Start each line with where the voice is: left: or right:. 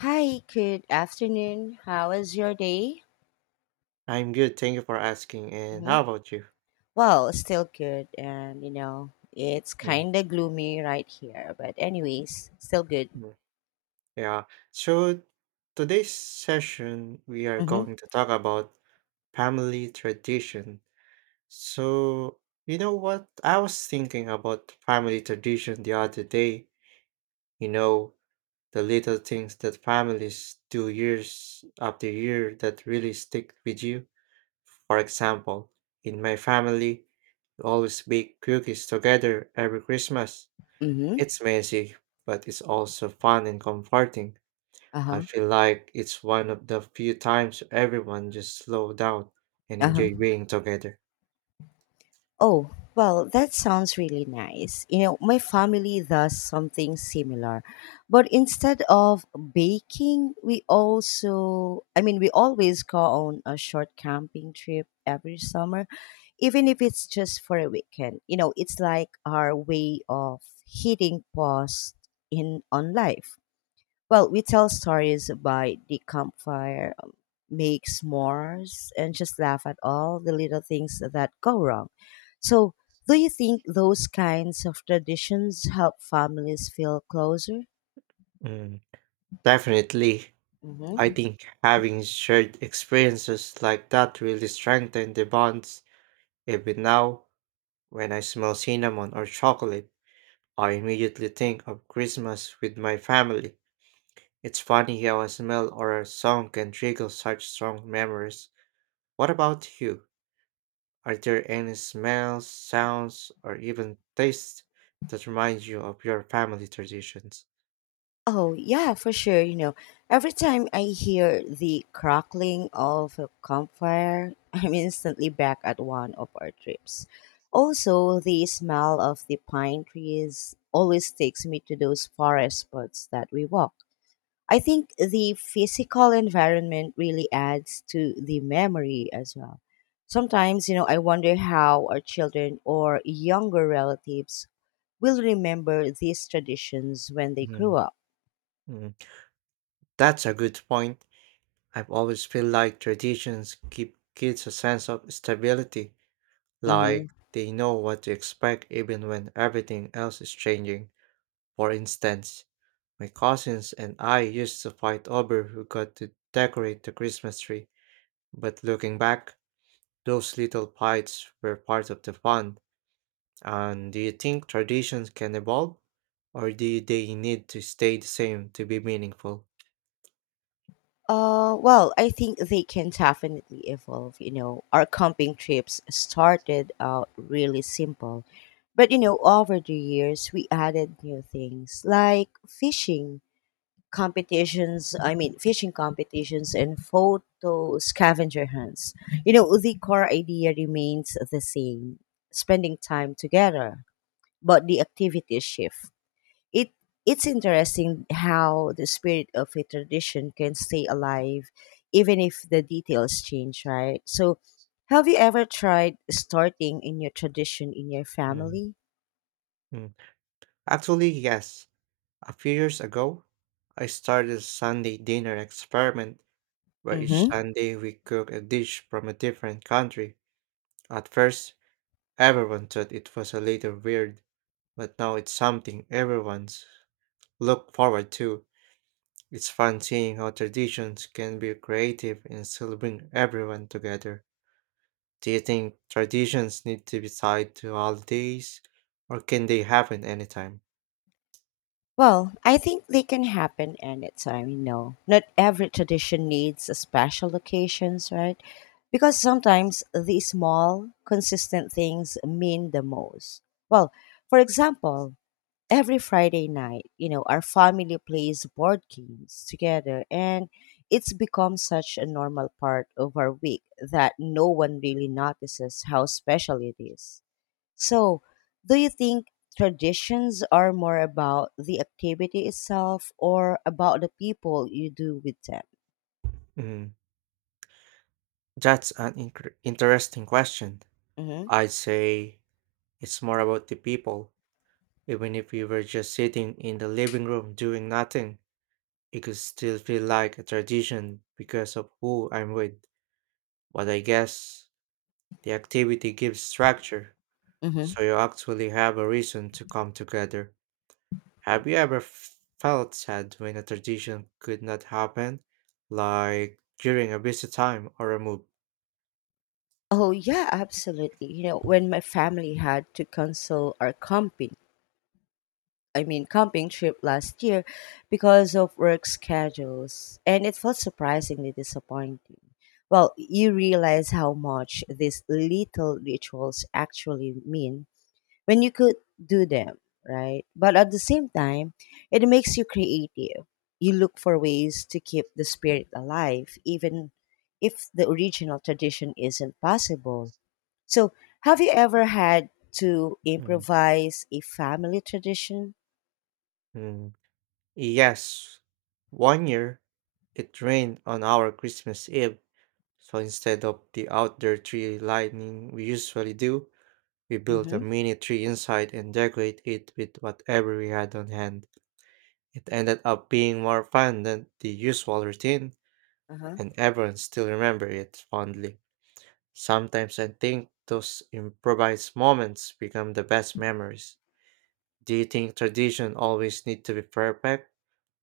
left: Hi, good afternoon. How was your day?
right: I'm good. Thank you for asking. And
left: hmm
right: how about you?
left: Well, still good, and you know, it's
right: Mm,
left: kind of gloomy right here, but anyways, still good.
right: mm. Yeah. So today's session, we are
left: Mm-hmm.
right: going to talk about family tradition. So, you know what? I was thinking about family tradition the other day. You know, the little things that families do years after year that really stick with you. For example, in my family, we always bake cookies together every Christmas.
left: Mm-hmm.
right: It's messy, but it's also fun and comforting. I
left: Uh-huh.
right: feel like it's one of the few times everyone just slow down and
left: Uh-huh.
right: enjoy being together.
left: Oh, well, that sounds really nice. You know, my family does something similar. But instead of baking, we also, I mean, we always go on a short camping trip every summer, even if it's just for a weekend. You know, it's like our way of hitting pause in on life. Well, we tell stories by the campfire, make s'mores, and just laugh at all the little things that go wrong. So, do you think those kinds of traditions help families feel closer?
right: Mm, definitely. I
left: hmm
right: think having shared experiences like that really strengthen the bonds. Even now, when I smell cinnamon or chocolate, I immediately think of Christmas with my family. It's funny how a smell or a song can trigger such strong memories. What about you? Are there any smells, sounds, or even tastes that remind you of your family traditions?
left: Oh, yeah, for sure. You know, every time I hear the crackling of a campfire, I'm instantly back at one of our trips. Also, the smell of the pine trees always takes me to those forest spots that we walk. I think the physical environment really adds to the memory as well. Sometimes, you know, I wonder how our children or younger relatives will remember these traditions when they grow
right: Mm,
left: up.
right: mm. That's a good point. I've always feel like traditions give kids a sense of stability. Like
left: Mm-hmm.
right: they know what to expect even when everything else is changing. For instance, my cousins and I used to fight over who got to decorate the Christmas tree, but looking back, those little fights were part of the fun. And do you think traditions can evolve? Or do they need to stay the same to be meaningful?
left: Well, I think they can definitely evolve. You know, our camping trips started out really simple, but you know, over the years we added new things like fishing competitions and photo scavenger hunts. You know, the core idea remains the same: spending time together, but the activities shift. it it's interesting how the spirit of a tradition can stay alive even if the details change, right? So have you ever tried starting a new tradition in your
right: Mm,
left: family?
right: mm. Actually, yes. A few years ago, I started a Sunday dinner experiment where each
left: Mm-hmm.
right: Sunday we cooked a dish from a different country. At first, everyone thought it was a little weird, but now it's something everyone's look forward to. It's fun seeing how traditions can be creative and still bring everyone together. Do you think traditions need to be tied to holidays, or can they happen anytime?
left: Well, I think they can happen anytime, you know. Not every tradition needs a special occasions, right? Because sometimes the small, consistent things mean the most. Well, for example, every Friday night, you know, our family plays board games together and it's become such a normal part of our week that no one really notices how special it is. So, do you think traditions are more about the activity itself or about the people you do with
right: Mm, that's an interesting question.
left: them?
right: I'd say it's more about the people. Even if we were just sitting in the living room doing nothing, it could still feel like a tradition because of who I'm with. But I guess the activity gives structure,
left: hmm hmm
right: so you actually have a reason to come together. Have you ever felt sad when a tradition could not happen, like during a busy time or a move?
left: Oh, yeah, absolutely. You know, when my family had to cancel our camping I mean camping trip last year because of work schedules, and it felt surprisingly disappointing. Well, you realize how much these little rituals actually mean when you could do them, right? But at the same time, it makes you creative. You look for ways to keep the spirit alive even if the original tradition isn't possible. So, have you ever had to
right: Mm,
left: improvise a family tradition?
right: mm. Yes. One year, it rained on our Christmas Eve. So instead of the outdoor tree lighting we usually do, we built a
left: Mm-hmm.
right: mini tree inside and decorate it with whatever we had on hand. It ended up being more fun than the usual routine,
left: Uh-huh.
right: and everyone still remember it fondly. Sometimes I think those improvised moments become the best memories. Do you think tradition always need to be perfect,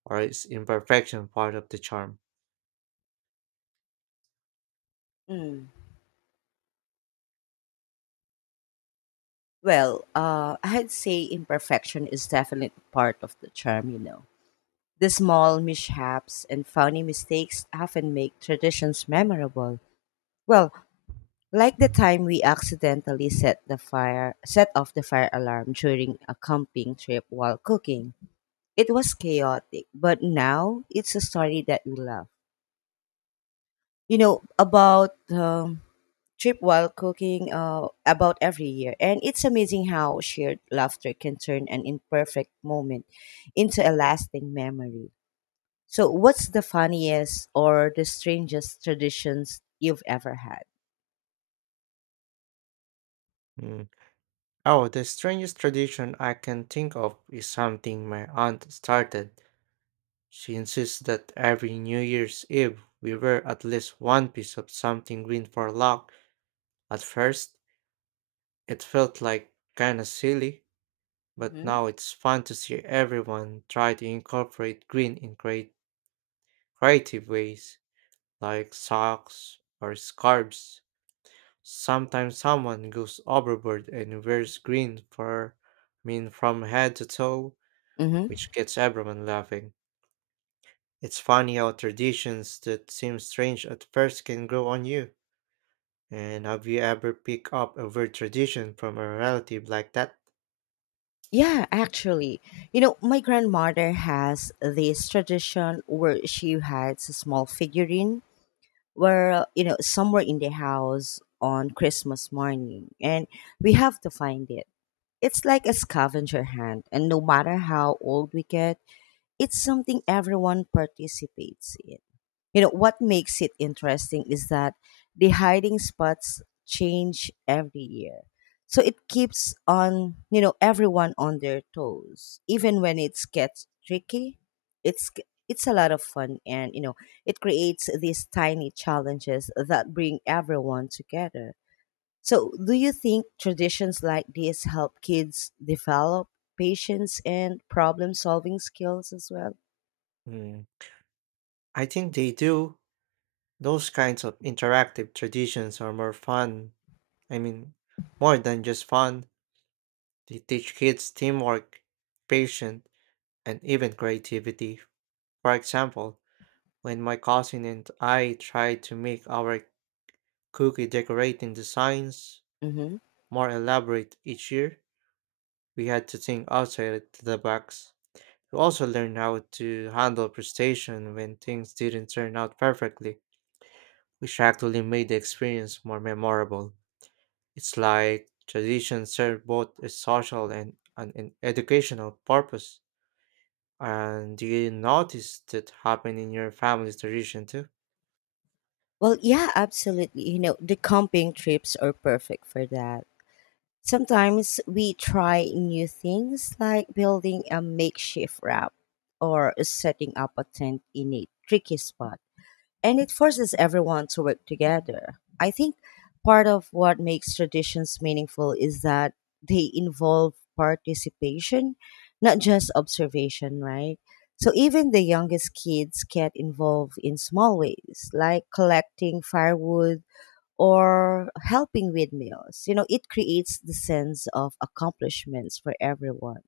right: or is imperfection part of the charm?
left: Mm. Well, I'd say imperfection is definitely part of the charm, you know. The small mishaps and funny mistakes often make traditions memorable. Well, like the time we accidentally set off the fire alarm during a camping trip while cooking. It was chaotic, but now it's a story that we love. You know about trip while cooking about every year. And it's amazing how shared laughter can turn an imperfect moment into a lasting memory. So, what's the funniest or the strangest traditions you've ever had?
right: Hmm. Oh, the strangest tradition I can think of is something my aunt started. She insists that every New Year's Eve we wear at least one piece of something green for luck. At first, it felt like kinda silly, but
left: hmm
right: now it's fun to see everyone try to incorporate green in great creative ways, like socks or scarves. Sometimes someone goes overboard and wears green for, I mean, from head to toe,
left: hmm
right: which gets everyone laughing. It's funny how traditions that seem strange at first can grow on you. And have you ever picked up a weird tradition from a relative like that?
left: Yeah, actually, you know, my grandmother has this tradition where she hides a small figurine where, you know, somewhere in the house on Christmas morning, and we have to find it. It's like a scavenger hunt, and no matter how old we get, it's something everyone participates in. You know, what makes it interesting is that the hiding spots change every year. So it keeps on, you know, everyone on their toes. Even when it gets tricky, it's it's a lot of fun, and you know, it creates these tiny challenges that bring everyone together. So, do you think traditions like these help kids develop patience and problem solving skills as well?
right: Hmm. I think they do. Those kinds of interactive traditions are more fun. I mean, more than just fun. They teach kids teamwork, patience, and even creativity. For example, when my cousin and I tried to make our cookie decorating designs
left: Mm-hmm.
right: more elaborate each year, we had to think outside the box. We also learned how to handle frustration when things didn't turn out perfectly, which actually made the experience more memorable. It's like tradition served both a social and an educational purpose. And do you notice that happen in your family's tradition too?
left: Well, yeah, absolutely. You know, the camping trips are perfect for that. Sometimes we try new things like building a makeshift raft or setting up a tent in a tricky spot, and it forces everyone to work together. I think part of what makes traditions meaningful is that they involve participation, not just observation, right? So even the youngest kids get involved in small ways, like collecting firewood or helping with meals. You know, it creates the sense of accomplishments for everyone.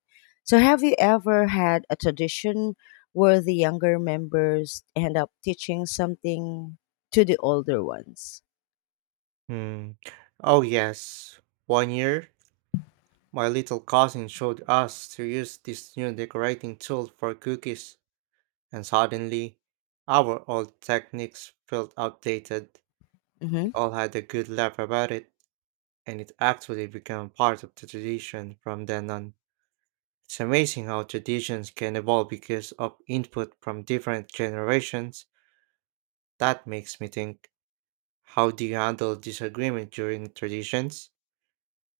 left: So, have you ever had a tradition where the younger members end up teaching something to the older ones?
right: Hmm. Oh yes. One year, my little cousin showed us to use this new decorating tool for cookies. And suddenly, our old techniques felt outdated. We
left: hmm
right: all had a good laugh about it, and it actually became part of the tradition from then on. It's amazing how traditions can evolve because of input from different generations. That makes me think, how do you handle disagreement during traditions?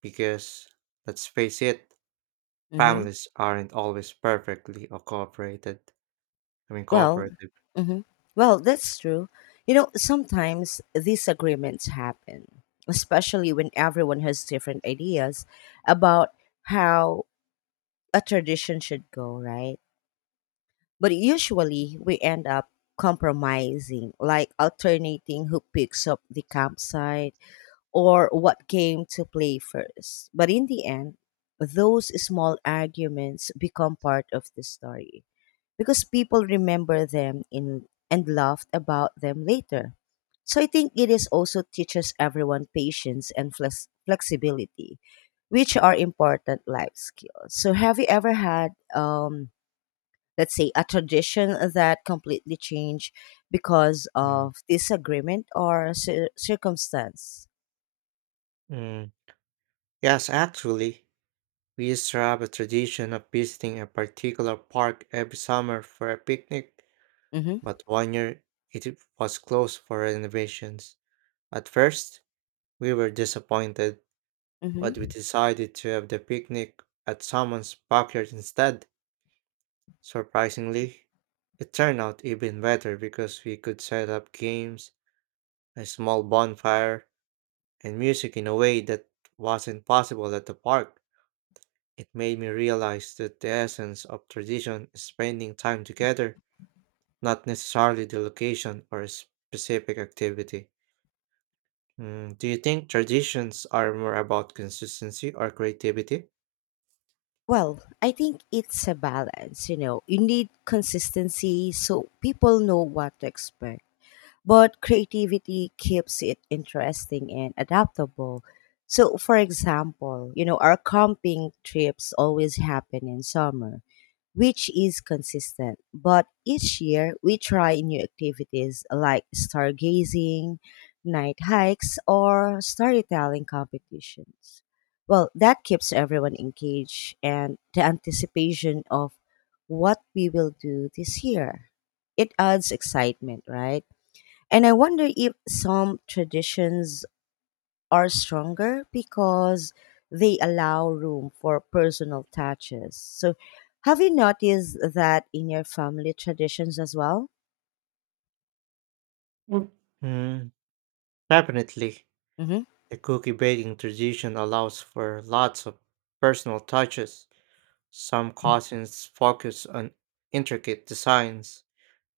right: Because, let's face it,
left: Mm-hmm.
right: families aren't always perfectly or cooperated. I mean,
left: Well,
right: cooperative.
left: hmm well, that's true. You know, sometimes disagreements happen, especially when everyone has different ideas about how a tradition should go, right? But usually we end up compromising, like alternating who picks up the campsite or what game to play first. But in the end, those small arguments become part of the story because people remember them in and laughed about them later. So I think it is also teaches everyone patience and flexibility, which are important life skills. So have you ever had let's say a tradition that completely changed because
right: Mm.
left: of disagreement or circumstance?
right: Mm. Yes, actually. We used to have a tradition of visiting a particular park every summer for a picnic,
left: Mm-hmm.
right: but one year it was closed for renovations. At first, we were disappointed,
left: hmm
right: but we decided to have the picnic at someone's backyard instead. Surprisingly, it turned out even better because we could set up games, a small bonfire, and music in a way that wasn't possible at the park. It made me realize that the essence of tradition is spending time together, not necessarily the location or a specific activity. Mm, do you think traditions are more about consistency or creativity?
left: Well, I think it's a balance, you know. You need consistency so people know what to expect, but creativity keeps it interesting and adaptable. So, for example, you know, our camping trips always happen in summer, which is consistent. But each year, we try new activities like stargazing, night hikes, or storytelling competitions. Well, that keeps everyone engaged and the anticipation of what we will do this year. It adds excitement, right? And I wonder if some traditions are stronger because they allow room for personal touches. So, have you noticed that in your family traditions as well?
right: Mm. Mm, definitely.
left: hmm
right: The cookie baking tradition allows for lots of personal touches. Some cousins focus on intricate designs,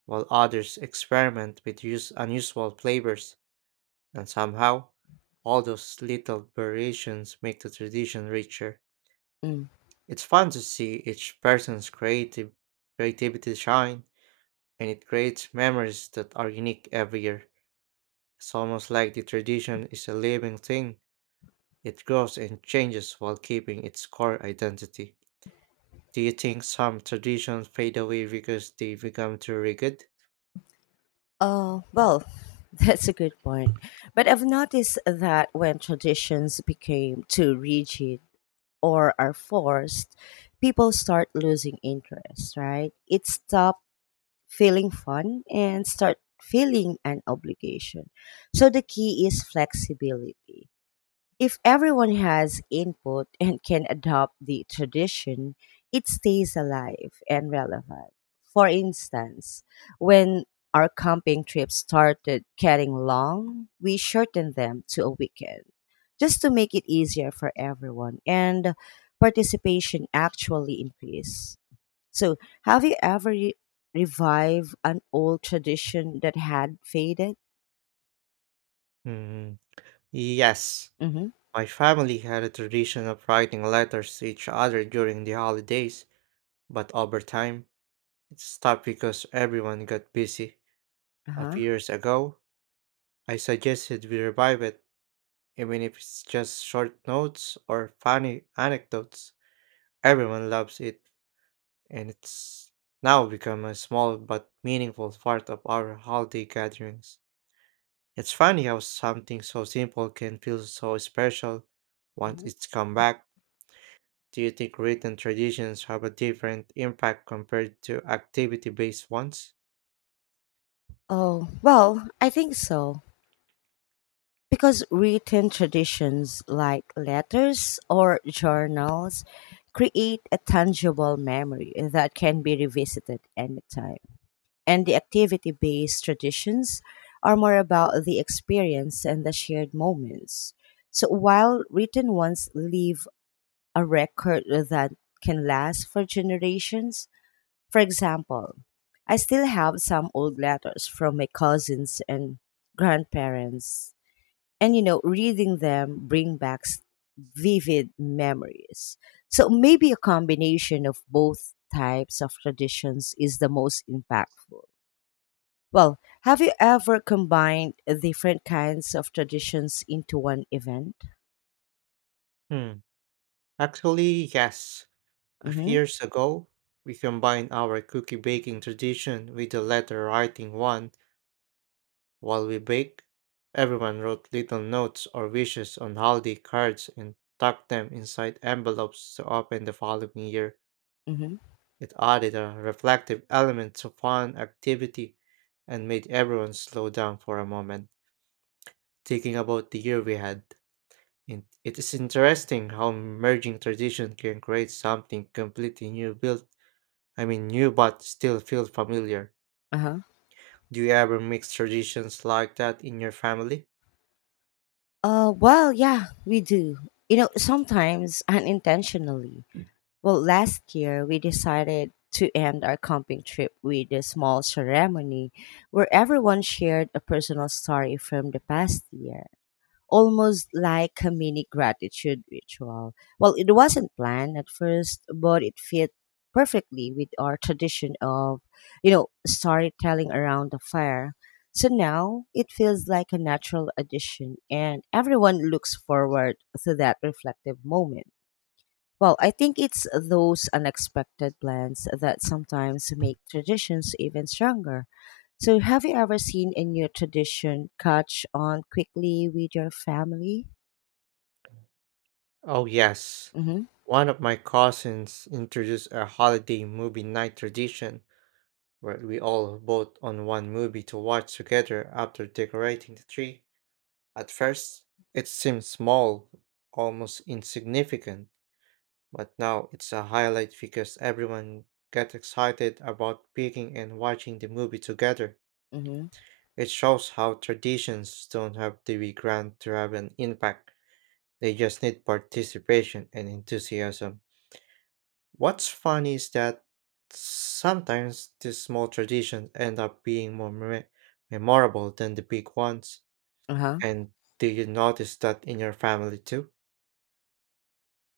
right: while others experiment with use unusual flavors, and somehow, all those little variations make the tradition richer.
left: Mm.
right: It's fun to see each person's creative creativity shine, and it creates memories that are unique every year. It's almost like the tradition is a living thing. It grows and changes while keeping its core identity. Do you think some traditions fade away because they become too rigid?
left: Oh, well, that's a good point. But I've noticed that when traditions became too rigid or are forced, people start losing interest, right? It stops feeling fun and start feeling an obligation. So the key is flexibility. If everyone has input and can adopt the tradition, it stays alive and relevant. For instance, when our camping trips started getting long, we shortened them to a weekend just to make it easier for everyone, and participation actually increased. So, have you ever revived an old tradition that had faded?
right: Hmm, yes.
left: Mm-hmm.
right: My family had a tradition of writing letters to each other during the holidays, but over time, it stopped because everyone got busy. A
left: Uh-huh.
right: few years ago, I suggested we revive it, even if it's just short notes or funny anecdotes. Everyone loves it, and it's now become a small but meaningful part of our holiday gatherings. It's funny how something so simple can feel so special once
left: hmm
right: it's come back. Do you think written traditions have a different impact compared to activity based ones?
left: Oh, well, I think so. Because written traditions like letters or journals create a tangible memory that can be revisited anytime. And the activity based traditions are more about the experience and the shared moments. So while written ones leave a record that can last for generations. For example, I still have some old letters from my cousins and grandparents. And you know, reading them bring back vivid memories. So maybe a combination of both types of traditions is the most impactful. Well, have you ever combined different kinds of traditions into one event?
right: Hmm. Actually, yes. A few
left: Mm-hmm.
right: years ago, we combined our cookie baking tradition with the letter writing one while we bake. Everyone wrote little notes or wishes on holiday cards and tucked them inside envelopes to open the following year.
left: Mm-hmm.
right: It added a reflective element to fun activity and made everyone slow down for a moment, thinking about the year we had. It is interesting how merging tradition can create something completely new I mean new but still feel familiar.
left: Uh-huh.
right: Do you ever mix traditions like that in your family?
left: Well, yeah, we do. You know, sometimes unintentionally. Well, last year we decided to end our camping trip with a small ceremony where everyone shared a personal story from the past year, almost like a mini gratitude ritual. Well, it wasn't planned at first, but it fit perfectly with our tradition of, you know, storytelling around the fire. So now it feels like a natural addition, and everyone looks forward to that reflective moment. Well, I think it's those unexpected plans that sometimes make traditions even stronger. So, have you ever seen a new tradition catch on quickly with your family?
right: Oh yes.
left: Mm-hmm.
right: One of my cousins introduced a holiday movie night tradition where we all vote on one movie to watch together after decorating the tree. At first, it seemed small, almost insignificant. But now it's a highlight because everyone gets excited about picking and watching the movie together.
left: Mm-hmm.
right: It shows how traditions don't have to be grand to have an impact. They just need participation and enthusiasm. What's funny is that sometimes these small traditions end up being more memorable than the big ones.
left: Uh-huh.
right: And do you notice that in your family too?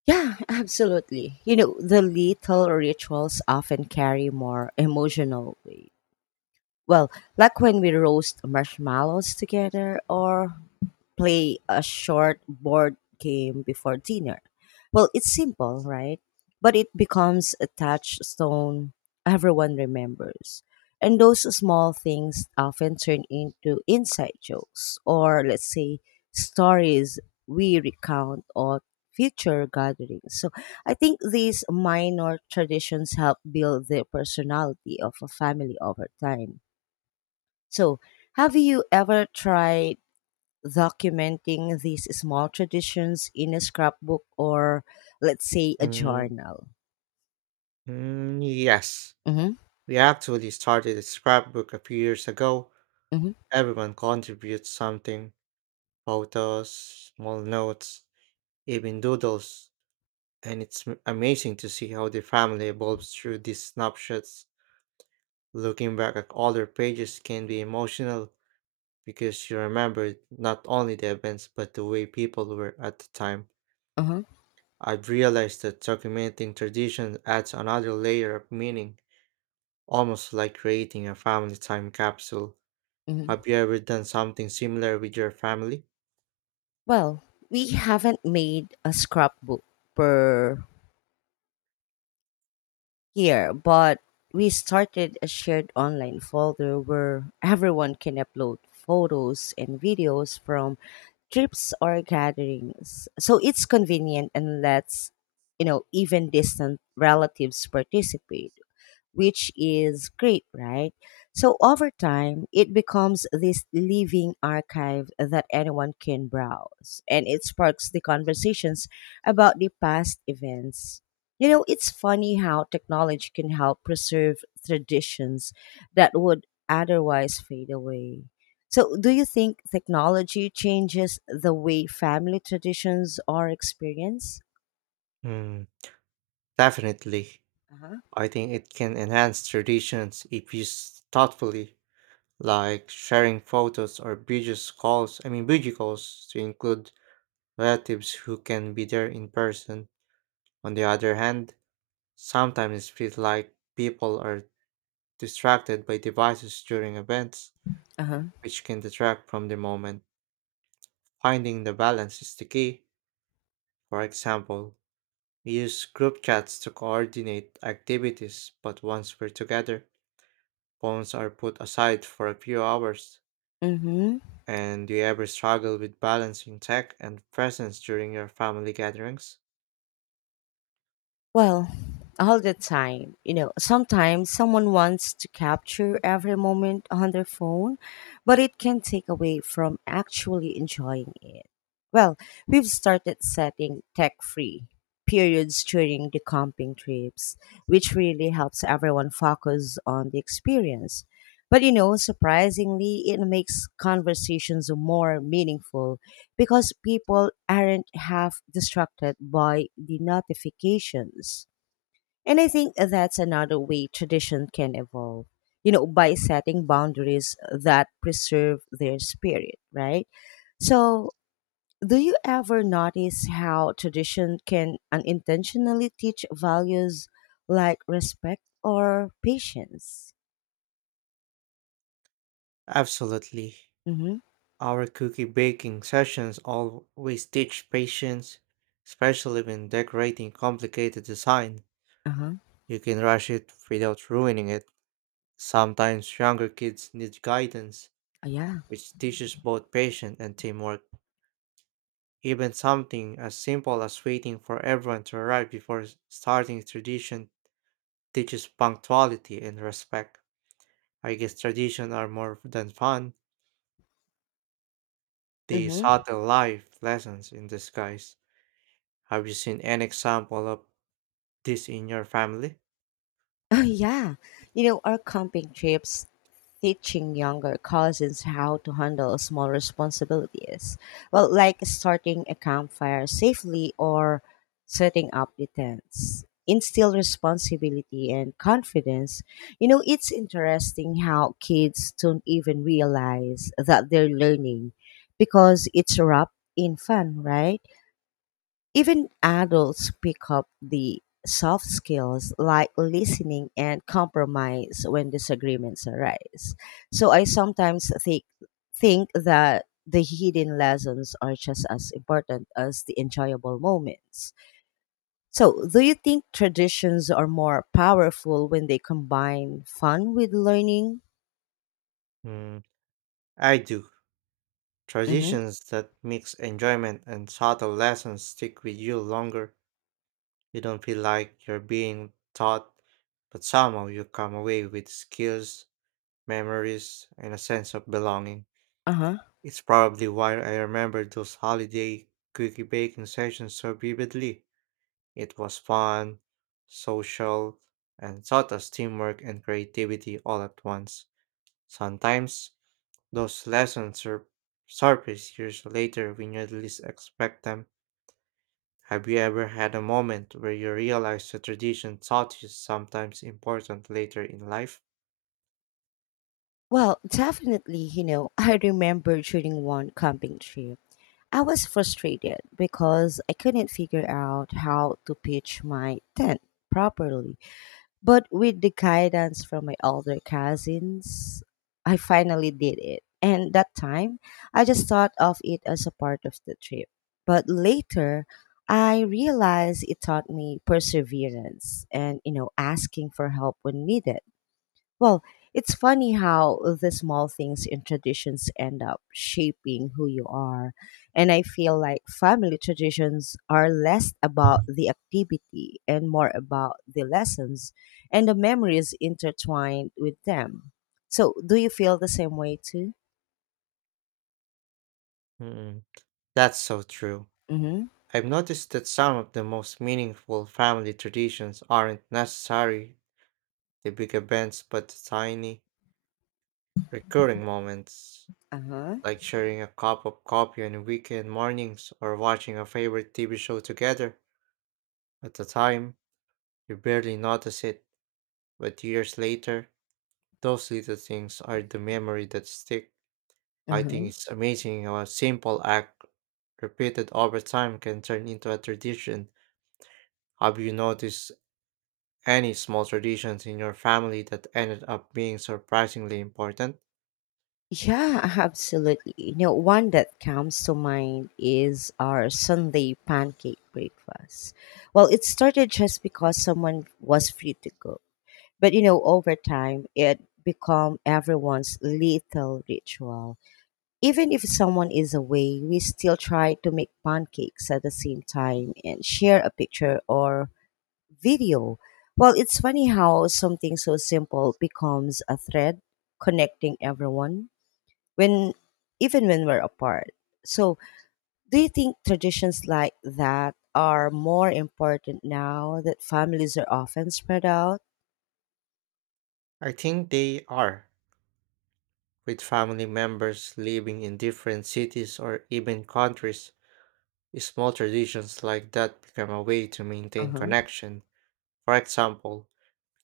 left: Yeah, absolutely. You know, the little rituals often carry more emotional weight. Well, like when we roast marshmallows together or play a short board game before dinner. Well, it's simple, right? But it becomes a touchstone everyone remembers. And those small things often turn into inside jokes or, let's say, stories we recount on future gatherings. So I think these minor traditions help build the personality of a family over time. So, have you ever tried documenting these small traditions in a scrapbook or, let's say, a
right: Mm,
left: journal?
right: mm, yes.
left: Mm-hmm,
right: We actually started a scrapbook a few years ago.
left: mm-hmm,
right: Everyone contributes something: photos, small notes, even doodles. And it's amazing to see how the family evolves through these snapshots. Looking back at older pages can be emotional because you remember not only the events but the way people were at the time.
left: uh-huh,
right: I've realized that documenting tradition adds another layer of meaning, almost like creating a family time capsule.
left: mm-hmm.
right: Have you ever done something similar with your family?
left: Well, we haven't made a scrapbook per year, but we started a shared online folder where everyone can upload photos and videos from trips or gatherings. So it's convenient and lets, you know, even distant relatives participate, which is great, right? So over time, it becomes this living archive that anyone can browse, and it sparks the conversations about the past events. You know, it's funny how technology can help preserve traditions that would otherwise fade away. So, do you think technology changes the way family traditions are experienced?
right: Hmm. Definitely.
left: Uh huh.
right: I think it can enhance traditions if used thoughtfully, like sharing photos or I mean video calls to include relatives who can be there in person. On the other hand, sometimes it feels like people are distracted by devices during events,
left: Uh huh.
right: which can detract from the moment. Finding the balance is the key. For example, we use group chats to coordinate activities, but once we're together, phones are put aside for a few hours.
left: Mm hmm.
right: And do you ever struggle with balancing tech and presence during your family gatherings?
left: Well, all the time. You know, sometimes someone wants to capture every moment on their phone, but it can take away from actually enjoying it. Well, we've started setting tech free periods during the camping trips, which really helps everyone focus on the experience. But you know, surprisingly, it makes conversations more meaningful because people aren't half distracted by the notifications. And I think that's another way tradition can evolve, you know, by setting boundaries that preserve their spirit, right? So, do you ever notice how tradition can unintentionally teach values like respect or patience?
right: Absolutely.
left: Mm-hmm.
right: Our cookie baking sessions always teach patience, especially when decorating complicated design.
left: Uh huh.
right: You can rush it without ruining it. Sometimes younger kids need guidance,
left: Yeah.
right: which teaches both patience and teamwork. Even something as simple as waiting for everyone to arrive before starting a tradition teaches punctuality and respect. I guess traditions are more than fun, they
left: Mm-hmm.
right: subtle life lessons in disguise. Have you seen an example of this in your family?
left: Oh, yeah. You know, our camping trips teaching younger cousins how to handle small responsibilities. Well, like starting a campfire safely or setting up the tents. Instill responsibility and confidence. You know, it's interesting how kids don't even realize that they're learning because it's wrapped in fun, right? Even adults pick up the soft skills like listening and compromise when disagreements arise. So I sometimes think that the hidden lessons are just as important as the enjoyable moments. So, do you think traditions are more powerful when they combine fun with learning?
right: Hmm, I do.
left: Mm-hmm.
right: Traditions that mix enjoyment and subtle lessons stick with you longer. You don't feel like you're being taught, but somehow you come away with skills, memories, and a sense of belonging.
left: Uh huh.
right: It's probably why I remember those holiday cookie baking sessions so vividly. It was fun, social, and taught us teamwork and creativity all at once. Sometimes those lessons surface years later when you least expect them. Have you ever had a moment where you realized a tradition taught you sometimes important later in life?
left: Well, definitely, you know, I remember during one camping trip. I was frustrated because I couldn't figure out how to pitch my tent properly. But with the guidance from my older cousins, I finally did it. And that time, I just thought of it as a part of the trip. But later, I realized it taught me perseverance and, you know, asking for help when needed. Well, it's funny how the small things in traditions end up shaping who you are. And I feel like family traditions are less about the activity and more about the lessons and the memories intertwined with them. So, do you feel the same way too?
right: Mm, that's so true.
left: Mm-hmm.
right: I've noticed that some of the most meaningful family traditions aren't necessarily the big events but the tiny, recurring moments,
left: Uh huh.
right: like sharing a cup of coffee on weekend mornings or watching a favorite TV show together. At the time, you barely notice it, but years later, those little things are the memory that stick.
left: Uh
right: I think
left: huh.
right: it's amazing how a simple act repeated over time can turn into a tradition. Have you noticed any small traditions in your family that ended up being surprisingly important?
left: Yeah, absolutely. You know, one that comes to mind is our Sunday pancake breakfast. Well, it started just because someone was free to cook. But you know, over time it become everyone's little ritual. Even if someone is away, we still try to make pancakes at the same time and share a picture or video. Well, it's funny how something so simple becomes a thread connecting everyone when even when we're apart. So, do you think traditions like that are more important now that families are often spread out?
right: I think they are. With family members living in different cities or even countries, small traditions like that become a way to maintain
left: Uh-huh.
right: connection. For example,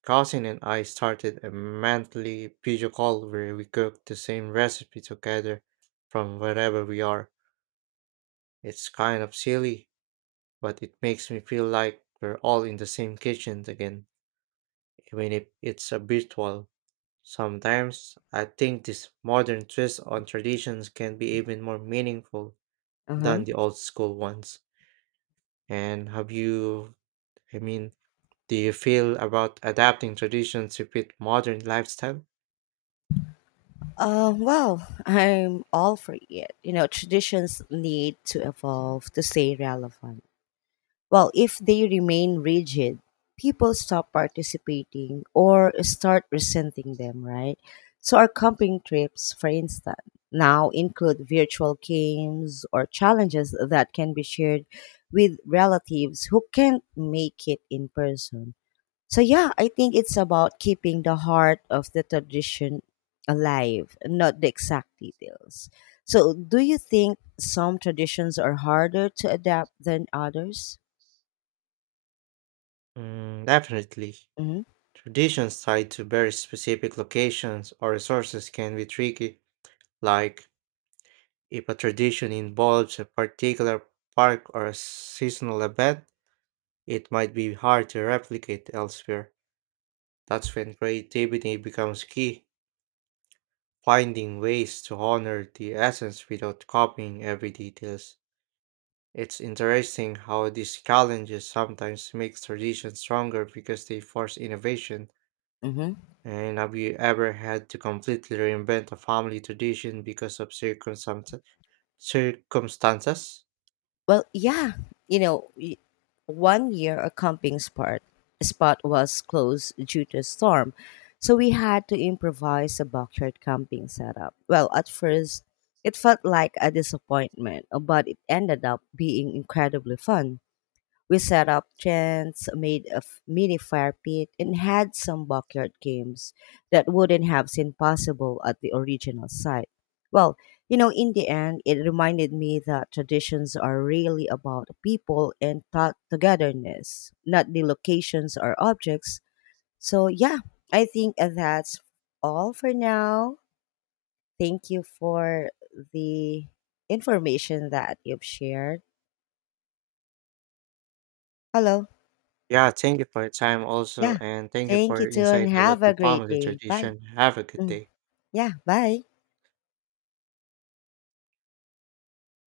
right: cousin and I started a monthly video call where we cook the same recipe together from wherever we are. It's kind of silly, but it makes me feel like we're all in the same kitchen again, even if it's a virtual. Sometimes I think this modern twist on traditions can be even more meaningful than
left: Uh-huh.
right: the old school ones. And I mean, do you feel about adapting traditions to fit modern lifestyle?
left: Well, I'm all for it. You know, traditions need to evolve to stay relevant. Well, if they remain rigid, people stop participating or start resenting them, right? So, our camping trips, for instance, now include virtual games or challenges that can be shared with relatives who can't make it in person. So, yeah, I think it's about keeping the heart of the tradition alive, not the exact details. So, do you think some traditions are harder to adapt than others?
right: Mm, definitely.
left: Hmm.
right: Traditions tied to very specific locations or resources can be tricky, like if a tradition involves a particular park or a seasonal event, it might be hard to replicate elsewhere. That's when creativity becomes key, finding ways to honor the essence without copying every details. It's interesting how these challenges sometimes make traditions stronger because they force innovation.
left: Hmm.
right: And have you ever had to completely reinvent a family tradition because of circumstances? Circumstances?
left: Well, yeah, you know, one year a camping spot was closed due to a storm, so we had to improvise a backyard camping setup. Well, at first, it felt like a disappointment, but it ended up being incredibly fun. We set up tents, made a mini fire pit, and had some backyard games that wouldn't have seemed possible at the original site. Well, you know, in the end, it reminded me that traditions are really about people and thought togetherness, not the locations or objects. So, yeah, I think that's all for now. Thank you for the information that you've shared. Hello.
right: Yeah, thank you for your time also,
left: Yeah.
right: and thank you for
left: Thank you
right: your
left: too and
right: insight about
left: have
right: the
left: a great
right: family
left: day. Bye.
right: tradition. Have a good
left: Mm.
right: day.
left: Yeah, bye.